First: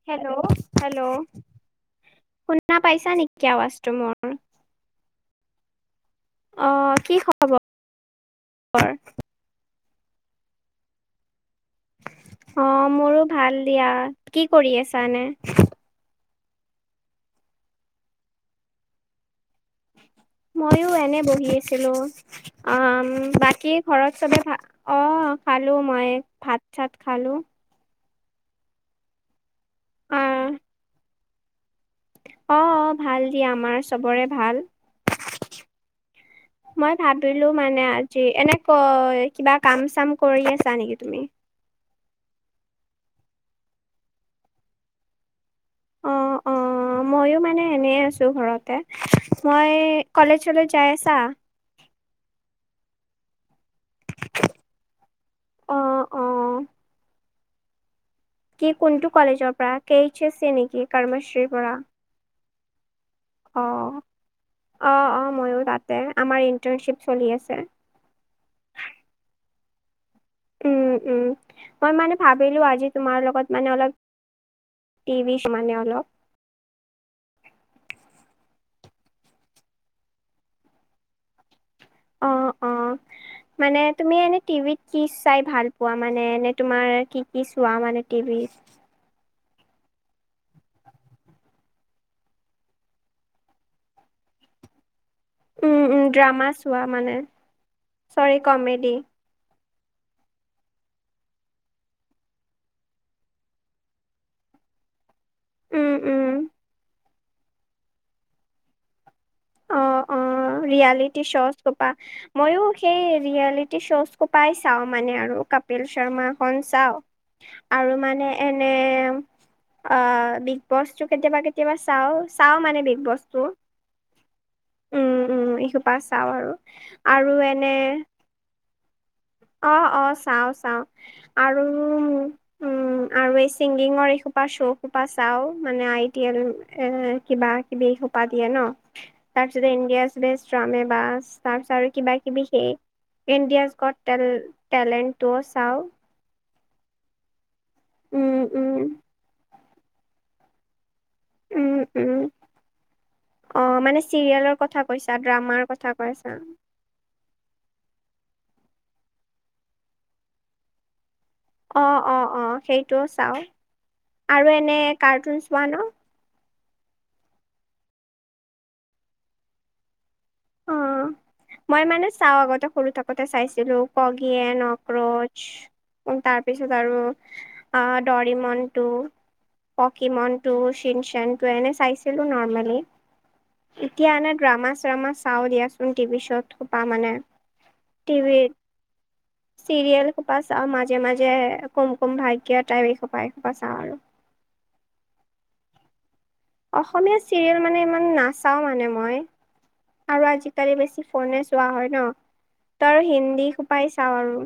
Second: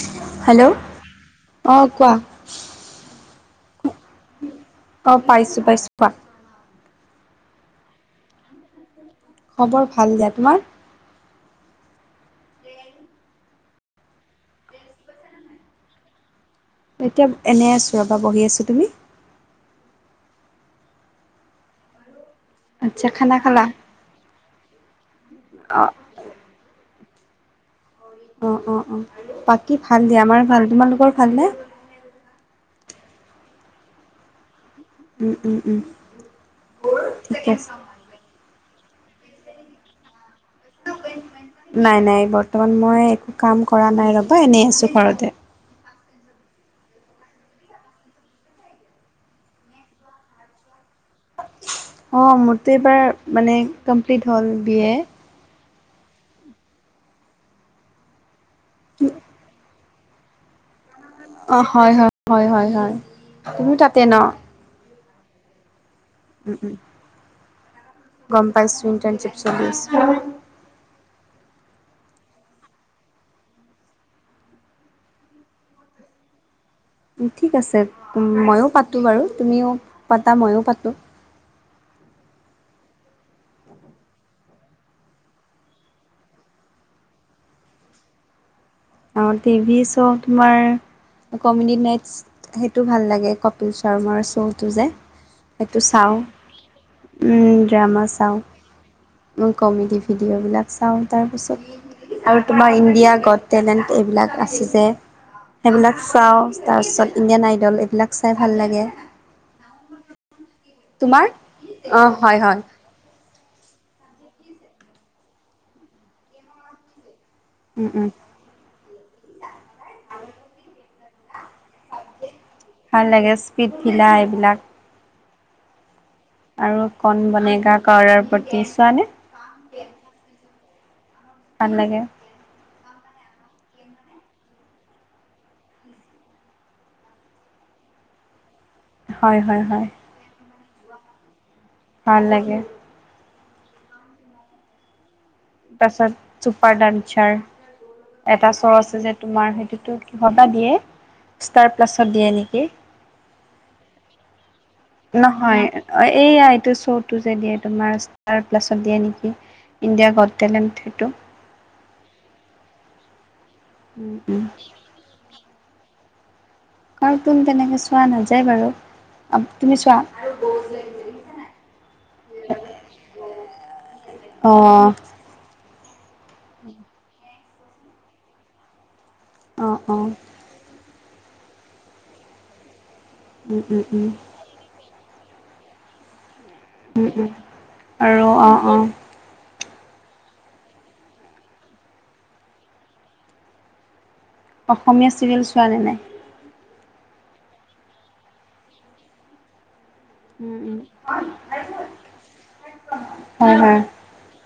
[unintelligible] Hello! অঁ কোৱা? শুনা পাইছা নেকি, আৱাজ তো মো--ৰ? অ' পাইছো পাইছো, কোৱা? অ' কি খ--ৰ? খবৰ ভাল দিয়া। তোমাৰ? অ' মোৰো ভাল দিয়া। কি কৰি আছা এনে? এতিয়া এনেই আছোঁ ৰ'বা বহি আছোঁ। তুমি? মইও এনে বহি আছিলো। অ, আচ্ছা খানা খালা বাকী ঘৰত চবে, অ' খালো অ মই ভাত চাত খালোঁ। অ' অ' অ'। বাকী ভাল দিয়া আমাৰ আহ ভাল। তোমালোকৰ ভালনে? অ' অ'। ভাল দিয়া আমাৰ চবৰে ভাল। উম উম উম মই লো ঠিকে আছে মানে আ জি এনে কয়, কিবা কাম চাম কৰি আছা নেকি? তুমি? নাই নাই বৰ্তমান মই একো কাম কৰা নাই ৰবা, এনেই আছো ঘৰতে। অ, অ। অঁ, ময়ো মানে এনেই আছোঁ ঘৰতে। মই, কলেজলৈ যাই আছা? অঁ, মোৰতো এইবাৰ মানে কমপ্লিট হ'ল বি এ। অ, অ। কি কোনটো কলেজৰ পৰা, কে এইচ এ নেকি? কৰ্মশ্ৰীৰ অ, পৰা হয়, হয়, হয়, হয়, হয়। অ তুমিও তাতে ন? অ, অ, মইও তাতে, আমাৰ উম উম ইণ্টাৰ্ণশ্বিপ চলি আছে। গম পাইছোঁ ইণ্টাৰ্ণশ্বিপ চলি আছ উম, উম, মই মানে ভাবিলো আজি তোমাৰ লগত মানে অলপ টিভি [unintelligible] মানে অলপ ও, ঠিক আছে ময়ো পাতোঁ বাৰু তুমিও পাতা, ময়ো পাতোঁ অ, অ' মানে তুমি এনে টিভিত কি চাই ভাল পোৱা মানে এনে তোমাৰ কি কি ছোৱা মানে টিভিত আৰু টিভিএছৰ' তোমাৰ কমেডি নাইটচ সেইটো ভাল লাগে, কপিল শৰ্মাৰ শ্ব'টো যে উম সেইটো উম চাওঁ, ড্ৰামা চোৱা মানে ও ড্ৰামা চৰি চাওঁ কমেডি এই কমেডি ভিডিঅ'বিলাক চাওঁ, তাৰপাছত আৰু তোমাৰ ইণ্ডিয়া গত টেলেণ্ট এইবিলাক আছে যে, উম সেইবিলাক উম চাওঁ, তাৰ পিছত ইণ্ডিয়ান আইডল, এইবিলাক চাই ভাল লাগে অ, অ, ৰিয়েলিটি তোমাৰ শ্ব'জ সোপা, অঁ হয় হয় মইও সেই ৰিয়েলিটি শ্ব'জ সোপাই চাও মানে আৰু কপিল শৰ্মাখন চাওঁ উম আৰু উম মানে এনে অ, বিগ বছটো কেতিয়াবা কেত তিয়াবা চাওঁ, চাওঁ মানে বিগ ভাল লাগে বছটো স্পীড ভিলা এইবিলাক উম, উম, এইসোপা চাও আৰু, আৰু এনে বাকী চোৱা নে? অ, অ, চাও, চাও। আৰু ভাল লাগে উম আৰু এই চিংগিঙৰ এই সোপা শ্ব' সোপা চাও, মানে আই টি এল, এ কিবা কিবি সোপা দিয়ে ন? হয় হয় তাৰপিছত হয় ইন্দিয়াজ‌ বেষ্ট ড্ৰামে বাজ, তাৰপিছত আৰু কিবা ভাল কিবি লাগে সেই ইণ্ডিয়াজ গট টেল টেলেণ্ট তাৰপিছত চুপাৰ ডান্সাৰ, উম এটা উম শ্ব' আছে যে তোমাৰ সেইটোতো কিহত বা দিয়ে, উম ষ্টাৰ উম প্লাছত দিয়ে নেকি! অ', মানে চিৰিয়েলৰ কথা কৈছা ড্ৰামাৰ নহয়, কথা কৈ আছা এইয়া এইটো শ্ব টো যে দিয়ে তোমাৰ ষ্টাৰ প্লাছত দিয়ে নেকি, ইণ্ডিয়াজ গট টেলেণ্ট সেইটো অ, অ, অ, সেইটোও চাও। আৰু এনে কাৰ্টুন চোৱা ন? কাৰ্টুন তেনেকে চোৱা নাযায় বাৰু, তুমি চোৱা? অ', মই মানে চাও আগতে সৰু থাকোতে চাইছিলো অ অ কগিয়েন, অক্ৰোচ উ তাৰপিছত আৰু আ দৰিমনটো, অ পকী মন টো, চিনচেনটো, এনে চাইছিলো নৰ্মেলি, এতিয়া এনে ড্ৰামা চামা চাও দিয়াচোন টিভি শ্ব'ত সোপা মানে, টি আৰু ভিৰ অ অ চিৰিয়েল সোপা চাওঁ মাজে মাজে, কুম কুম ভাগ্য টাইপ, এইসোপা এসোপা চাওঁ আৰু অসমীয়া চিৰিয়েল চোৱ নে নাই? অসমীয়া চিৰিয়েল মানে ইমান নাচাও মানে মই আৰু উম, আজিকালি উম, বেছি ফোনে চোৱা হয় ন? প্ৰায় হিন্দী হয়, হয়। সোপাই চাও আৰু,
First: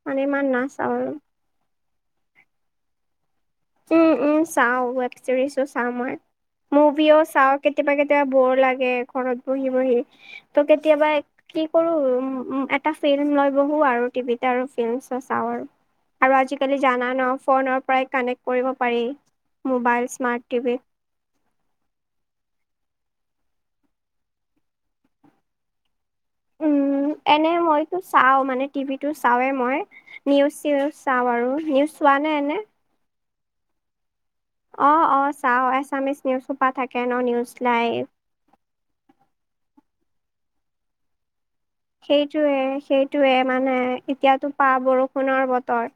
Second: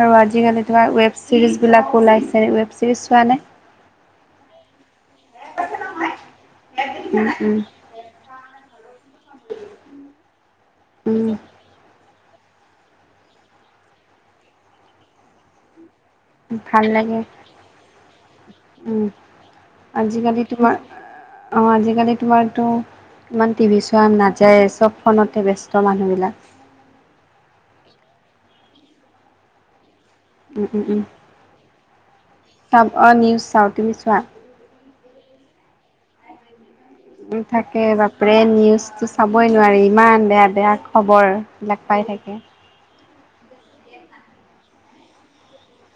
আৰু মানে ইমান আজিকালি নাচ ৱেব চিৰিজ বিলাক ওলাইছে ৱেব চিৰিজ চোৱা নে। উম, উম চাও, ৱেব চিৰিজো চাওঁ মই, মুভিও উম, চাওঁ কেতিয়াবা, কেতিয়াবা বৰ লাগে ঘৰত বহি বহি, ত' কেতিয়াবা উম, উম, কি কৰোঁ, উম এটা ফিল্ম লৈ বহো আৰু টিভিত আৰু ফিল্ম চ চাওঁ আৰু। আৰু আজিকালি ভাল জানা লাগে ন ফোনৰ পৰাই কানেক্ট কৰিব পাৰি উম, মোবাইল স্মাৰ্ট আজিকালি টিভি তোমাৰ, আহ আজিকালি তোমাৰতো ইমান টিভি চোৱা নাযায়, চব ফোনতে ব্যস্ত মানুহবিলাক। উম, এনে মইতো চাও মানে টিভিটো চাওৱে মই। নিউজ উম, উম, চিউজ উম, চাওঁ আৰু, নিউজ চোৱা নে এনে? অ', নিউজ চাওঁ, তুমি চোৱা? অ', অ', চাও, এছামিচ নিউজ থাকে ন উম, নিউজ তাকে লাইভ। বাপৰে নিউজটো চাবই নোৱাৰি ইমান বেয়া, বেয়া খবৰ। বিলাক পাই থাকে। সেইটোয়ে, সেইটোয়ে মানে, এতিয়াতো পা বৰষুণৰ বতৰ।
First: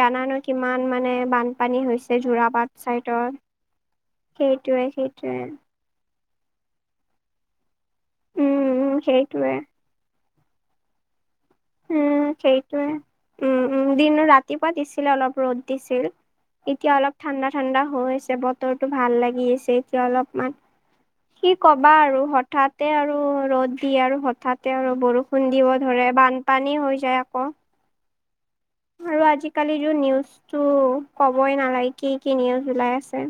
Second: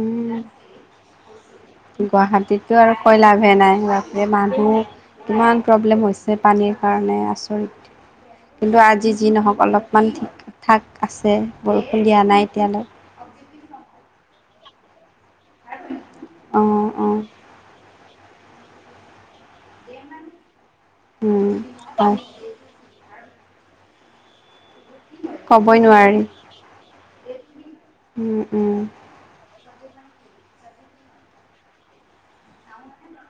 জানান কিমান মানে বানপানী হৈছে যোৰাবাট গুৱাহাটীততো আৰু কৈ চাইডত, লাভে নাই বাপৰে মানুহ সেইটোৱে সেই উম। কিমান প্ৰব্লেম হৈছে পানীৰ কাৰণে আচৰিত, উম, কিন্তু উম, আজি যি সেইটোৱে নহওঁক অলপমান ঠিক ঠাক আছে, বৰষুণ দিয়া উম, নাই এতিয়ালৈ। সেইটোৱে। উম, উম, দিন ৰাতিপুৱা দিছিলে অলপ ৰ'দ দিছিল, অঁ এতিয়া অলপ অঁ ঠাণ্ডা, ঠাণ্ডা হৈছে ব তৰটো ভাল লাগি আছে এতিয়া অলপমান, কি কবা হয় আৰু হঠাতে আৰু ৰ'দ দি আৰু হঠাতে আৰু বৰষুণ দিব ক'বই ধৰে নোৱাৰি বান পানী হৈ যায় আকৌ। উম, উম। আৰু আজিকালি টো নিউজতটো ক'বই নালাগে কি, কি নিউজ ওলাই আছে।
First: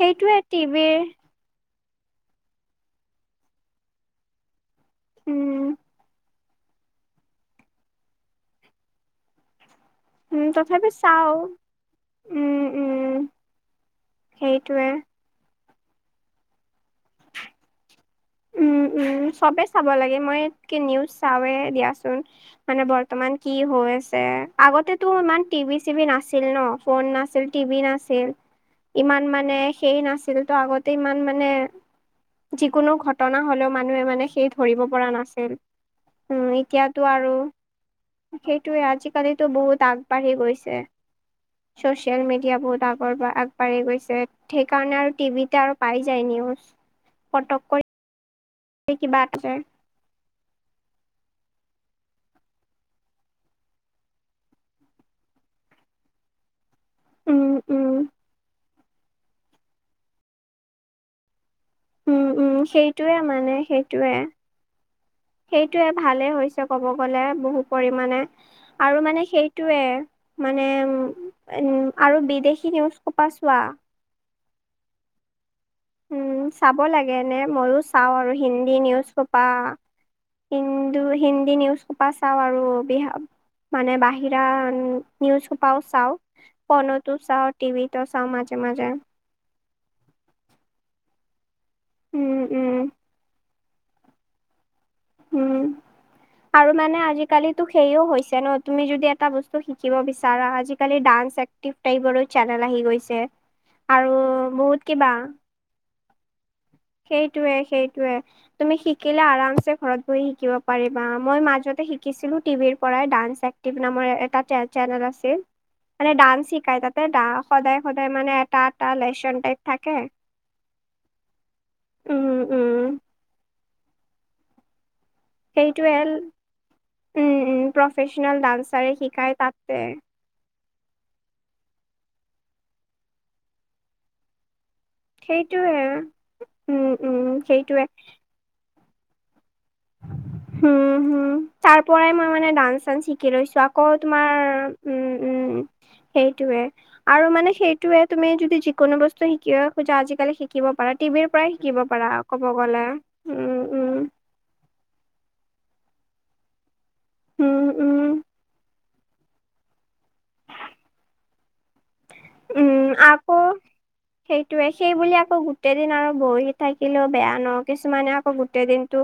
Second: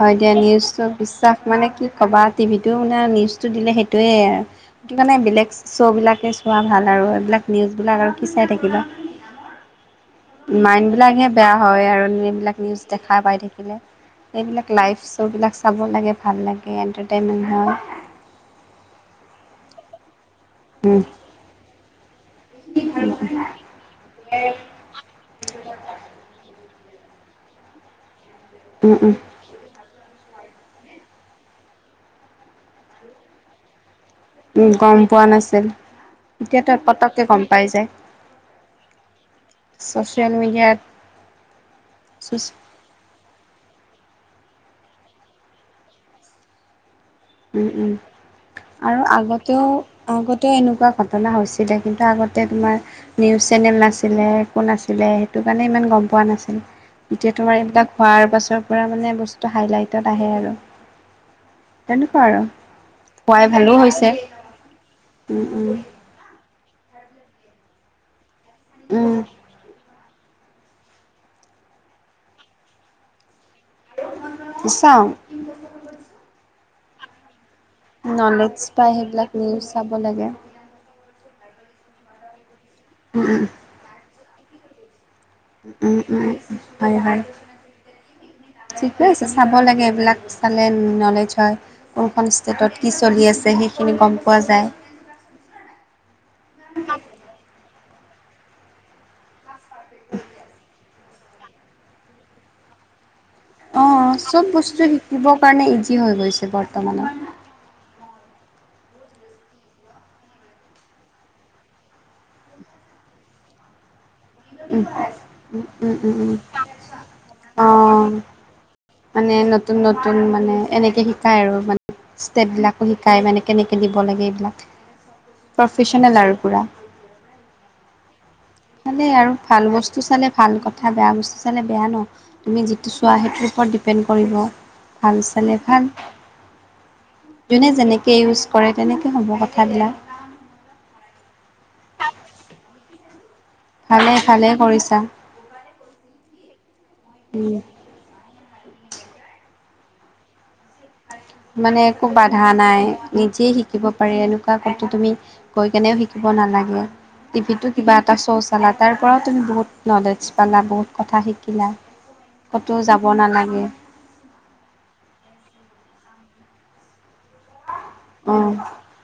হয় দিয়া নিউজটো টিভিৰ বিশ্বাস মানে কি ক'বা টিভিটো মানে নিউজটো দিলে সেইটোৱেই সেইটো কাৰণে বেলেগ উম শ্ব'বিলাকে চোৱা ভাল আৰু এইবিলাক নিউজবিলাক আৰু কি চাই থাকিবা। উম মাইণ্ড তথাপি বিলাকহে চাও বেয়া হয় আৰু এইবিলাক উম নিউজ উম দেখা পাই থাকিলে। এইবিলাক সেইটোৱে লাইভ শ্ব'বিলাক চাব লাগে ভাল লাগে এণ্টাৰটেইনমেণ্ট হয়। উম, উম চবে চাব লাগে মইকে উম, নিউজ চাওঁৱে দিয়াচোন। মানে বৰ্তমান কি হৈ আছে, আগতেতো ইমান টিভি চিভি নাছিল ন। ফোন নাছিল টিভি নাছিল। উম, উম, ইমান মানে সেই নাছিল তো আগতে ইমান মানে, যিকোনো ঘট ঘটনা হ'লেও মানুহে মানে সেই উম, ধৰিব গ'ম পৰা পোৱা নাছিল, এতিয়াতো পতককে গম পাই যায়। সেইটোৱে, আজিকালিতো বহুত ছ'চিয়েল আগবাঢ়ি মিডিয়াত গৈছে। ছ'চিয়েল মিডিয়া বহুত আগৰ বাগ বাঢ়ি গৈছে, সেইকাৰণে আৰু টিভিতে আৰু পাই যায় নিউজ। পটক উম, কৰি উম আৰু কিবা এটা যায়। আগতেও আগতেও এনেকুৱা ঘটনা হৈছিলে, কিন্তু আগতে তোমাৰ নিউজ চেনেল নাছিলে একো নাছিলে, সেইটো কাৰণে ইমান গ'ম পোৱা নাছিল। এতিয়া উম, তোমাৰ উম, এইবিলাক হোৱাৰ পাছৰ পৰা মানে বস্তু হাইলাইটত আহে আৰু। তেনেকুৱা উম, আৰু উম, সেইটোয়ে হোৱাই মানে ভালো হৈছে। সেইটোয়ে, উম, উম, সেইটোয়ে ভালে হৈছে ক'ব গলে বহু পৰিমানে, আৰু উম, মানে সেইটোয়ে। মানে উম, উম আৰু বিদেশী নিউজ খোপা চোৱা। চাওঁ। উম চাব লাগে এনে, ময়ো চাওঁ আৰু নলেজ হিন্দী পায় নিউজ সেইবিলাক খোপা। নিউজ চাব লাগে। হিন্দু হিন্দী নিউজ খোপা চাওঁ আৰু বিহা উম, উম, উম। মানে বাহিৰা উম। নিউজ সোপাও উম, চাওঁ উম, হয়, ফনতো হয়। চাওঁ টিভিতো চাওঁ মাজে মাজে। ঠিকে আছে চাব লাগে এইবিলাক চালে নলেজ হয় কোনখন উম, ষ্টেটত উম, কি চলি আছে। সেই সেইখিনি গম পোৱা যায়। উম আৰু মানে আজিকালিতো সেইও হৈছে ন, তুমি যদি এটা বস্তু শি শিকিব বিচাৰা, আজিকালি ডান্স এক্টিভ টাইপৰো চেনেল আহি গৈছে। অ অ আৰু চব বহুত বস্তু কিবা শিকিবৰ কাৰণে ইজি হৈ গৈছে বৰ্তমানত। সেইটোৱে সেইটোৱে। তুমি শিকিলা আৰামচে ঘৰত বহি শিকিব পাৰিবা, মই মাজতে শিছিলো টিভিৰ পৰাই ডান্স চাই। নামৰে এটাত। উম, চেনেল আছিল, উম, উম, মানে উম, উম, ডান্স শিকাই তাতে সদায় সদায় অ'। মানে তাত মানে নতুন নতুন মানে এনেকে শিক শিকায় আৰু মানে উম ষ্টেপবিলাকো উম শিকায় মানে কেনেকে দিব লাগে এইবিলাক। সেইটোৱে, প্ৰফেচনেল আৰু পুৰা। উম উম প্ৰফেচনেল ডান্স চালে আৰু ভাল বস্তু চালে ভাল ক কথা বেয়া বস্তু চালে বেয়া ন, তুমি যিটো চোৱা সেইটোৰ ওপৰত ডিপেণ্ড কৰিব। ভাল চালে সেইটোৱে ভাল, উম উম যোনে সেইটোৱে যেনেকে ইউজ কৰে তেনেকে হ'ব কথাবিলাক। হম, হম তাৰ পৰাই মই মানে ডান্স চান্স শিকি লৈছো। আকৌ ভালে তোমাৰ ভালে কৰিছা উম উম সেইটোয়ে আৰু মানে উম সেই সেইটোৱে তুমি যদি যিকোনো বস্তু শিকিব খোজা আজিকালি শিকিব পাৰা টিভিৰ পৰাই শিকিব মানে পাৰা। একো ক'ব বাধা গ'লে নাই নিজে উম, শিকিব উম, পাৰে এনে আকৌ তুমি গৈ কেনেও শিকিব নালাগে, উম, টিভিতো কিবা এটা উম, শ্ব' চালা। তাৰ পৰাও তুমি বহুত নলেজ পালা বহুত কথা শিকিলা। ক'তো যাব নালাগে। সেইটোৱে সেই বুলি আকৌ গোটেই দিন আৰু বহি থাকিলেও বেয়া ন। কিছুমানে আকৌ অ গোটেই দিনটো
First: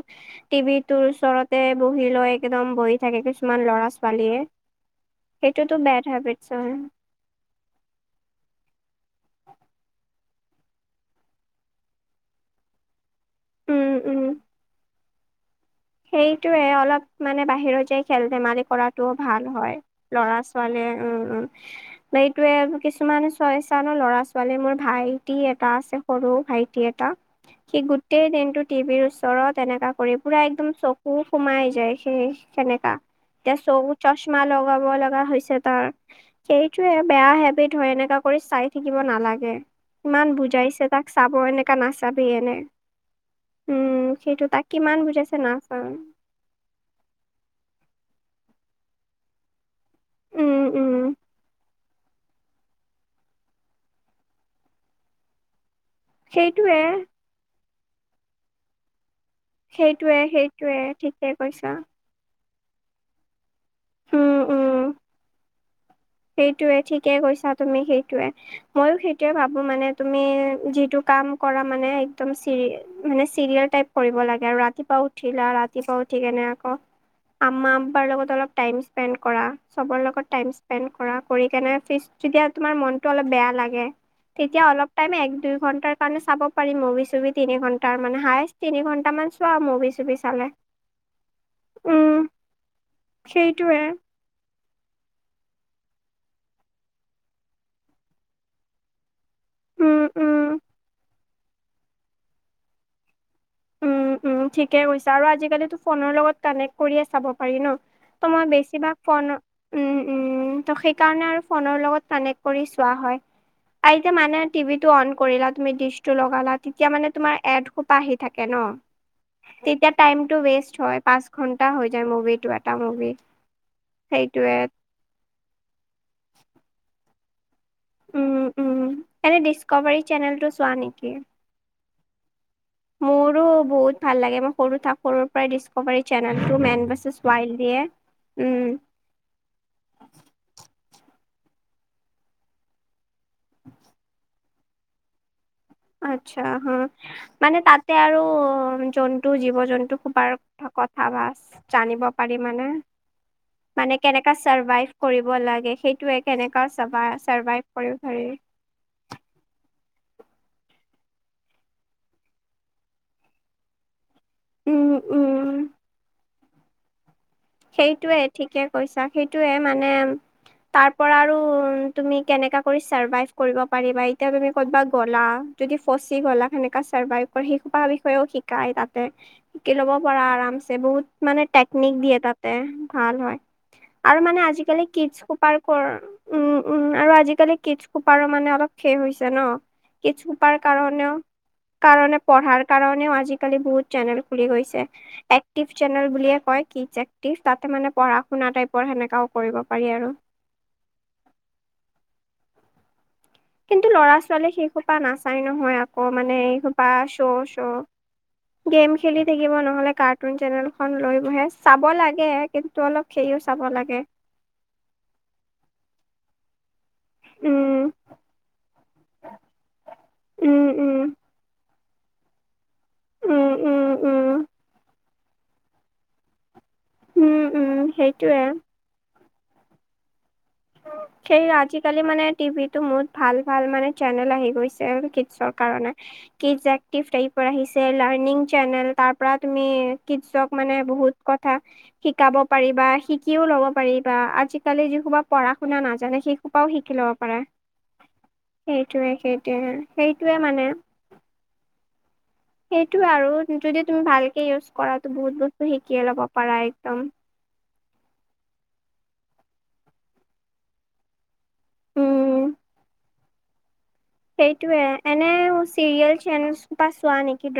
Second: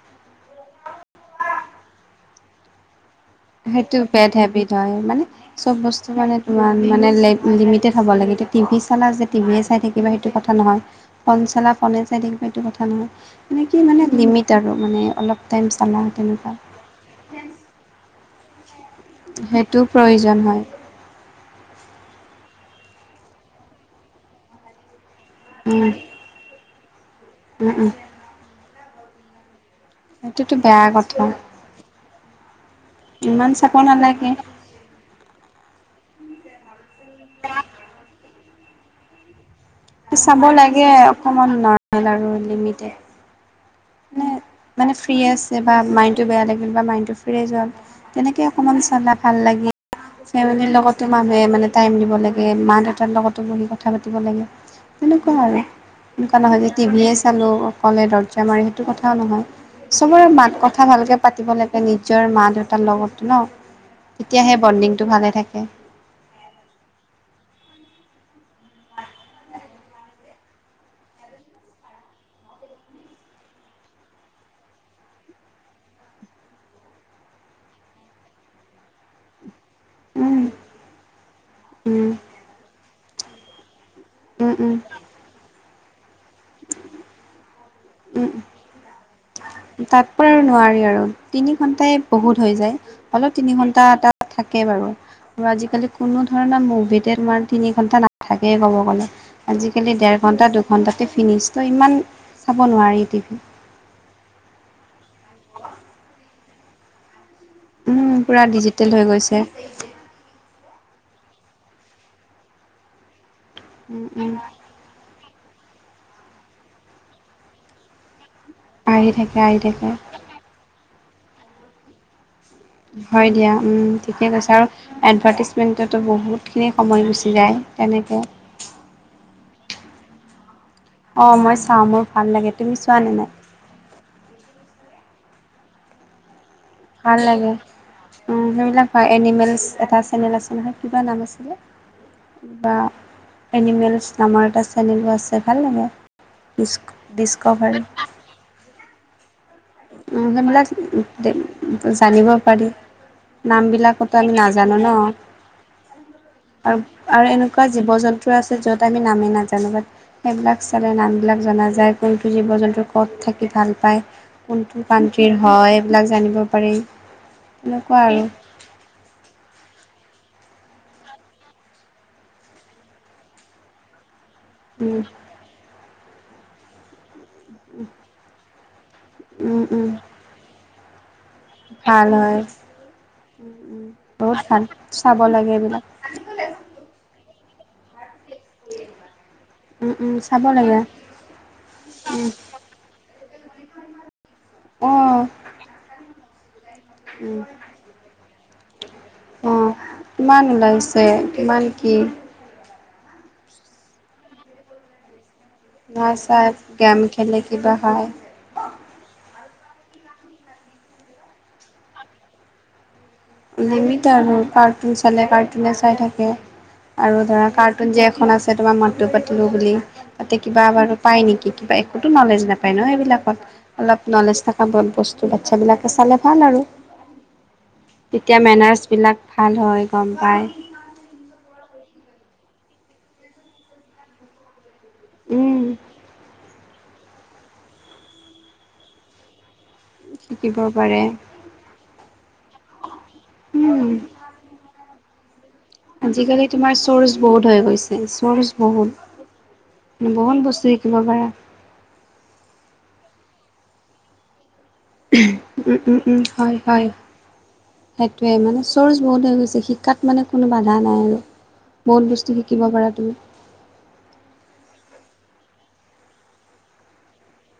টিভিতোৰ ওচৰতে বহি লৈ একদম বহি থাকে। কিছুমান ল'ৰা সেইটো বেড ছোৱালীয়ে। হেবিট হয়, মানে সেইটোতো চব বেড বস্তু মানে হেবিটছ তোমাৰ হয় মানে লেত লিমিটেড হ'ব লাগে, এতিয়া টিভি চালা যে টিভিয়ে চাই থাকিবা সেইটো কথা নহয়। ফোন চালা ফনে চাই থাকিবা এইটো কথা নহয়, মানে কি উম, মানে উম। লিমিট আৰু মানে অলপ টাইম চালা তেনেকুৱা। সেইটোৱে অলপ মানে বাহিৰত যায় খেল ধেমালি কৰাটোও ভাল হয়, সেইটো লৰা প্ৰয়োজন হয় ছোৱালীয়ে উম উম। এইটোৱে কিছুমান চয়চানৰ ল'ৰা ছোৱালী মোৰ ভাইটি এটা উম আছে সৰু ভাই। উম সি উম গোটেই দিনটো টিভিৰ ওচৰত এনেকা কৰি পুৰা সেইটোতো একদম বেয়া চকু কথা সোমাই যায় সেই তেনেকা ইমান এতিয়া চাব চকুত নালাগে চশমা ল লগাব লগা হৈছে তাৰ, সেইটোয়ে বেয়া হেবিট ধৰ এনেকা। কৰি চাই থাকিব নালাগে ইমান চাব বুজাইছে লাগে তাক চাব অকণমান এনেকা নৰ্মেল নাচাবি আৰু এনে। লিমিটেড উম মানে সেইটো তাক মানে কিমান ফ্ৰী বুজাইছে না। আছে বা মাইণ্ডটো বেয়া লাগিল বা মাইণ্ডটো ফ্ৰেছ হল তেনেকে অকণমান চালা ভাল লাগিল। উম ফেমিলিৰ উম লগতো মানুহে মানে টাইম দিব লাগে মা দেউতাৰ লগতো বহি কথা পাতিব লাগে, তেনেকুৱা আৰু। এনেকুৱা নহয় যে সেইটোৱে টিভিয়ে চালোঁ অকলে দৰ্জা মাৰি সেইটো কথাও নহয়। সেইটোৱে চবৰে মাত সেইটোৱে কথা ভালকে ঠিকে পাতিব কৈছা লাগে নিজ নিজৰ মা দেউতাৰ লগত ন' উম তেতিয়াহে উম বণ্ডিংটো ভালে থাকে। সেইটোৱে ঠিকে কৈছা তুমি সেইটোৱে। ময়ো সেইটোয়ে ভাবোঁ মানে তুমি, যিটো কাম কৰা মানে একদম চিৰি মানে চিৰিয়েল টাইপ কৰিব লাগে, আৰু ৰাতিপুৱা উঠিলা ৰাতিপুৱা উঠি কেনে আকৌ আম্মা আবাৰ লগত অলপ টাইম স্পেণ্ড কৰা, চবৰ লগত উম টাইম স্পেণ্ট স্পেণ্ড কৰা কৰি কেনে ফিচ উম যেতিয়া তোমাৰ মনটো অলপ বেয়া লাগে, উম তেতিয়া উম অলপ এক দুই ঘন্টাৰ কাৰণে চাব পাৰি মুভি- চুভি তিনি ঘন্টাৰ মানে উম হায়েষ্ট তিনি ঘণ্টা মান তাতকৈ আৰু নোৱাৰি আৰু তিনি ঘণ্টাই উম বহুত হৈ যায়, অলপ তিনি ঘন্টা সেইটোৱে এটা থাকে বাৰু। আজিকালি কোনো ধৰণৰ মুভিতে তোমাৰ তিনি ঘন্টা নাথাকেই ক'ব গ'লে। আজিকালি উম ডেৰ ঘণ্টা উম দুঘণ্টাতে ফিনিছ ত' ইমান চাব নোৱাৰি টিভি। উম, উম, ঠিকে কৈছা আৰু আজিকালিতো ফোনৰ লগত কানেক্ট কৰিয়ে চাব পাৰি ন উম, ত' পুৰা মই ডিজিটেল বেছিভাগ হৈ ফোন গৈছে। উম, উম, ত' সেইকাৰণে আৰু ফোনৰ লগত কানেক্ট কৰি চোৱা হয়, আই উম, যে উম। মানে টিভি টো অন কৰিলা তুমি ডিচ টো লগালা, তেতিয়া মানে তোমাৰ এড সোপা আহি থাকে ন' আহি থাকে আহি থাকে তেতিয়া টাই ৱেষ্ট হয়, পাঁচ ঘন্টা হৈ যায় মুভিটো। এটা মুভি হয় দিয়া উম, ঠিকে কৈছা সেইটোৱে আৰু এডভাৰ্টিজমেণ্টতো বহুতখিনি সময় গুচি যায়। তেনেকে। উম উম, এনে ডিছকভাৰী চেনেলটো চোৱা নেকি? অ', মই চাওঁ মোৰ ভাল লাগে। তুমি চোৱা নে নাই? মোৰো বহুত ভাল লাগে, মই সৰু থাক সৰুৰ পৰাই ডিচকভাৰী চেনেলটো মেন বাচছ ভাল লাগে। ৱাইল্ড দিয়ে অ', উম। সেইবিলাক বা এনিমেলছ এটা চেনেল আছে নহয়, কিবা নাম আছিলে কিবা এনিমেলছ নামৰ এটা চেনেলো আছে। ভাল লাগে অটচ্ছা হম, মানে ডিস্কভাৰী তাতে আৰু জন্তু জীৱ জন্তু পুহাৰ সেইবিলাক কথা বা জানিব পাৰি মানে! মানে নামবিলাকতো আমি কেনেকা নাজানো ন চাৰভাইভ কৰিব লাগে, সেইটোৱে কেনেকা আৰু আৰু এনেকুৱা চাৰাইভ জীৱ কৰিব পাৰি। জন্তু আছে য'ত আমি নামেই নাজানো বাট সেইবিলাক চালে নামবিলাক জনা যায়, কোনটো জীৱ জন্তু ক'ত থাকি ভাল পায়। কোনটো উম উম কানন্ট্ৰীৰ হয়, এইবিলাক জানিব পাৰি। তেনেকুৱা আৰু সেইটোয়ে ঠিকে কৈছা, সেইটোৱে মানে তাৰ পৰা আৰু তুমি কেনেকা কৰি চাৰ্ভাইভ কৰিব পাৰিবা এতিয়া তুমি ক'ৰবা উম গ'লা যদি ফচি গ'লা সেনেকা চাৰ্ভাইভ কৰে সেইসোপা বিষয়েও শিকায় তাত। উম শিকি উম ল'ব পাৰা আৰামছে বহুত মানে টেকনিক ভাল দিয়ে তাত। হয় ভাল হয়, উম, উম, আৰু বহুত মানে ভাল আজিকালি কিড চাব লাগে সোপাৰ এইবিলাক। ওপৰত উম, উম, আৰু আজিকালি কিডচ সোপাৰো মানে অলপ অলপ শেষ হৈছে ন, উম, উম, কিডছ চাব সোপাৰ লাগে কাৰণেও কাৰণে, উম, পঢ়াৰ কাৰণেও আজিকালি বহুত চেনেল খুলি গৈছে, অ', একটিভ চেনেল বুলিয়ে কয় কিডছ উম, একটিভ তাতে মানে পঢ়া শুনা না টাইপৰ সেনেকাও কৰিব অ', পাৰি আৰু। কিমান ওলাইছে, কিমান কি! কিন্তু ল'ৰা ছোৱালী সেইসোপা নাচায় নহয়, আকৌ নাই মানে চাই এই সোপা গেম খেলে শ্ব' কিবা শ্ব'। খায়। গেম খেলি থাকিব নহ'লে কাৰ্টুন চেনেলখন লৈ বহে চাব লাগে, কিন্তু অলপ সেইও চাব লাগে। লিমিট আৰু কাৰ্টুন চালে কাৰ্টুনে চাই থাকে। আৰু ধৰা উম কাৰ্টুন যে এখন আছে তোমাৰ মটো-পতলু বুলি। তাতে উম কিবা উম বাৰু পায় নেকি কিবা কতো নলেজ নাপায় ন উম সেইবিলাকত। উম অলপ উম। নলেজ থকা বস্তু বাচ্ছাবিলাকে চালে ভাল আৰু। উম' উম। তেতিয়া সেইটোয়ে। মেনাৰছ বিলাক ভাল হয়, গম পায়। সেই আজিকালি মানে টিভি টো মোত ভাল ভাল মানে চেনেল আহি গৈছে। কিটছৰ উম। কাৰণে। কিটছ এক কিচ এইপাৰ আহিছে, লাৰনিঙ চেনেল তাৰ পৰা তুমি কিটচক শিকিব মানে পাৰে বহুত ক কা শিকাব পাৰিবা, শিকিও ল'ব উম পাৰিবা আজিকালি যিসমবা পঢ়া শুনা নাজানে আজিকালি সেইসোপাও তোমাৰ শিকি ল'ব চ'ৰিচ পাৰা। বহুত হৈ গৈছে চ'ৰিচ সেইটোয়ে সেইটোয়ে বহুত। সেইটোয়ে বহুত মানে। বস্তু শিকিব পাৰা। সেইটোৱে আৰু যদি তুমি ভালকে ইউজ কৰা বহুত বহুতো উম উম শিকিএ উম ল'ব হয় পাৰা হয় একদম। সেইটোৱে মানে চ'ৰ্চ বহুত হৈ গৈছে শিক্ষাত মানে কোনো বাধা নাই। বহুত উম, বস্তু শিকিব পাৰা তুমি। সেইটোয়ে এনে চিৰিয়েল চেনচ'পা চোৱা নেকি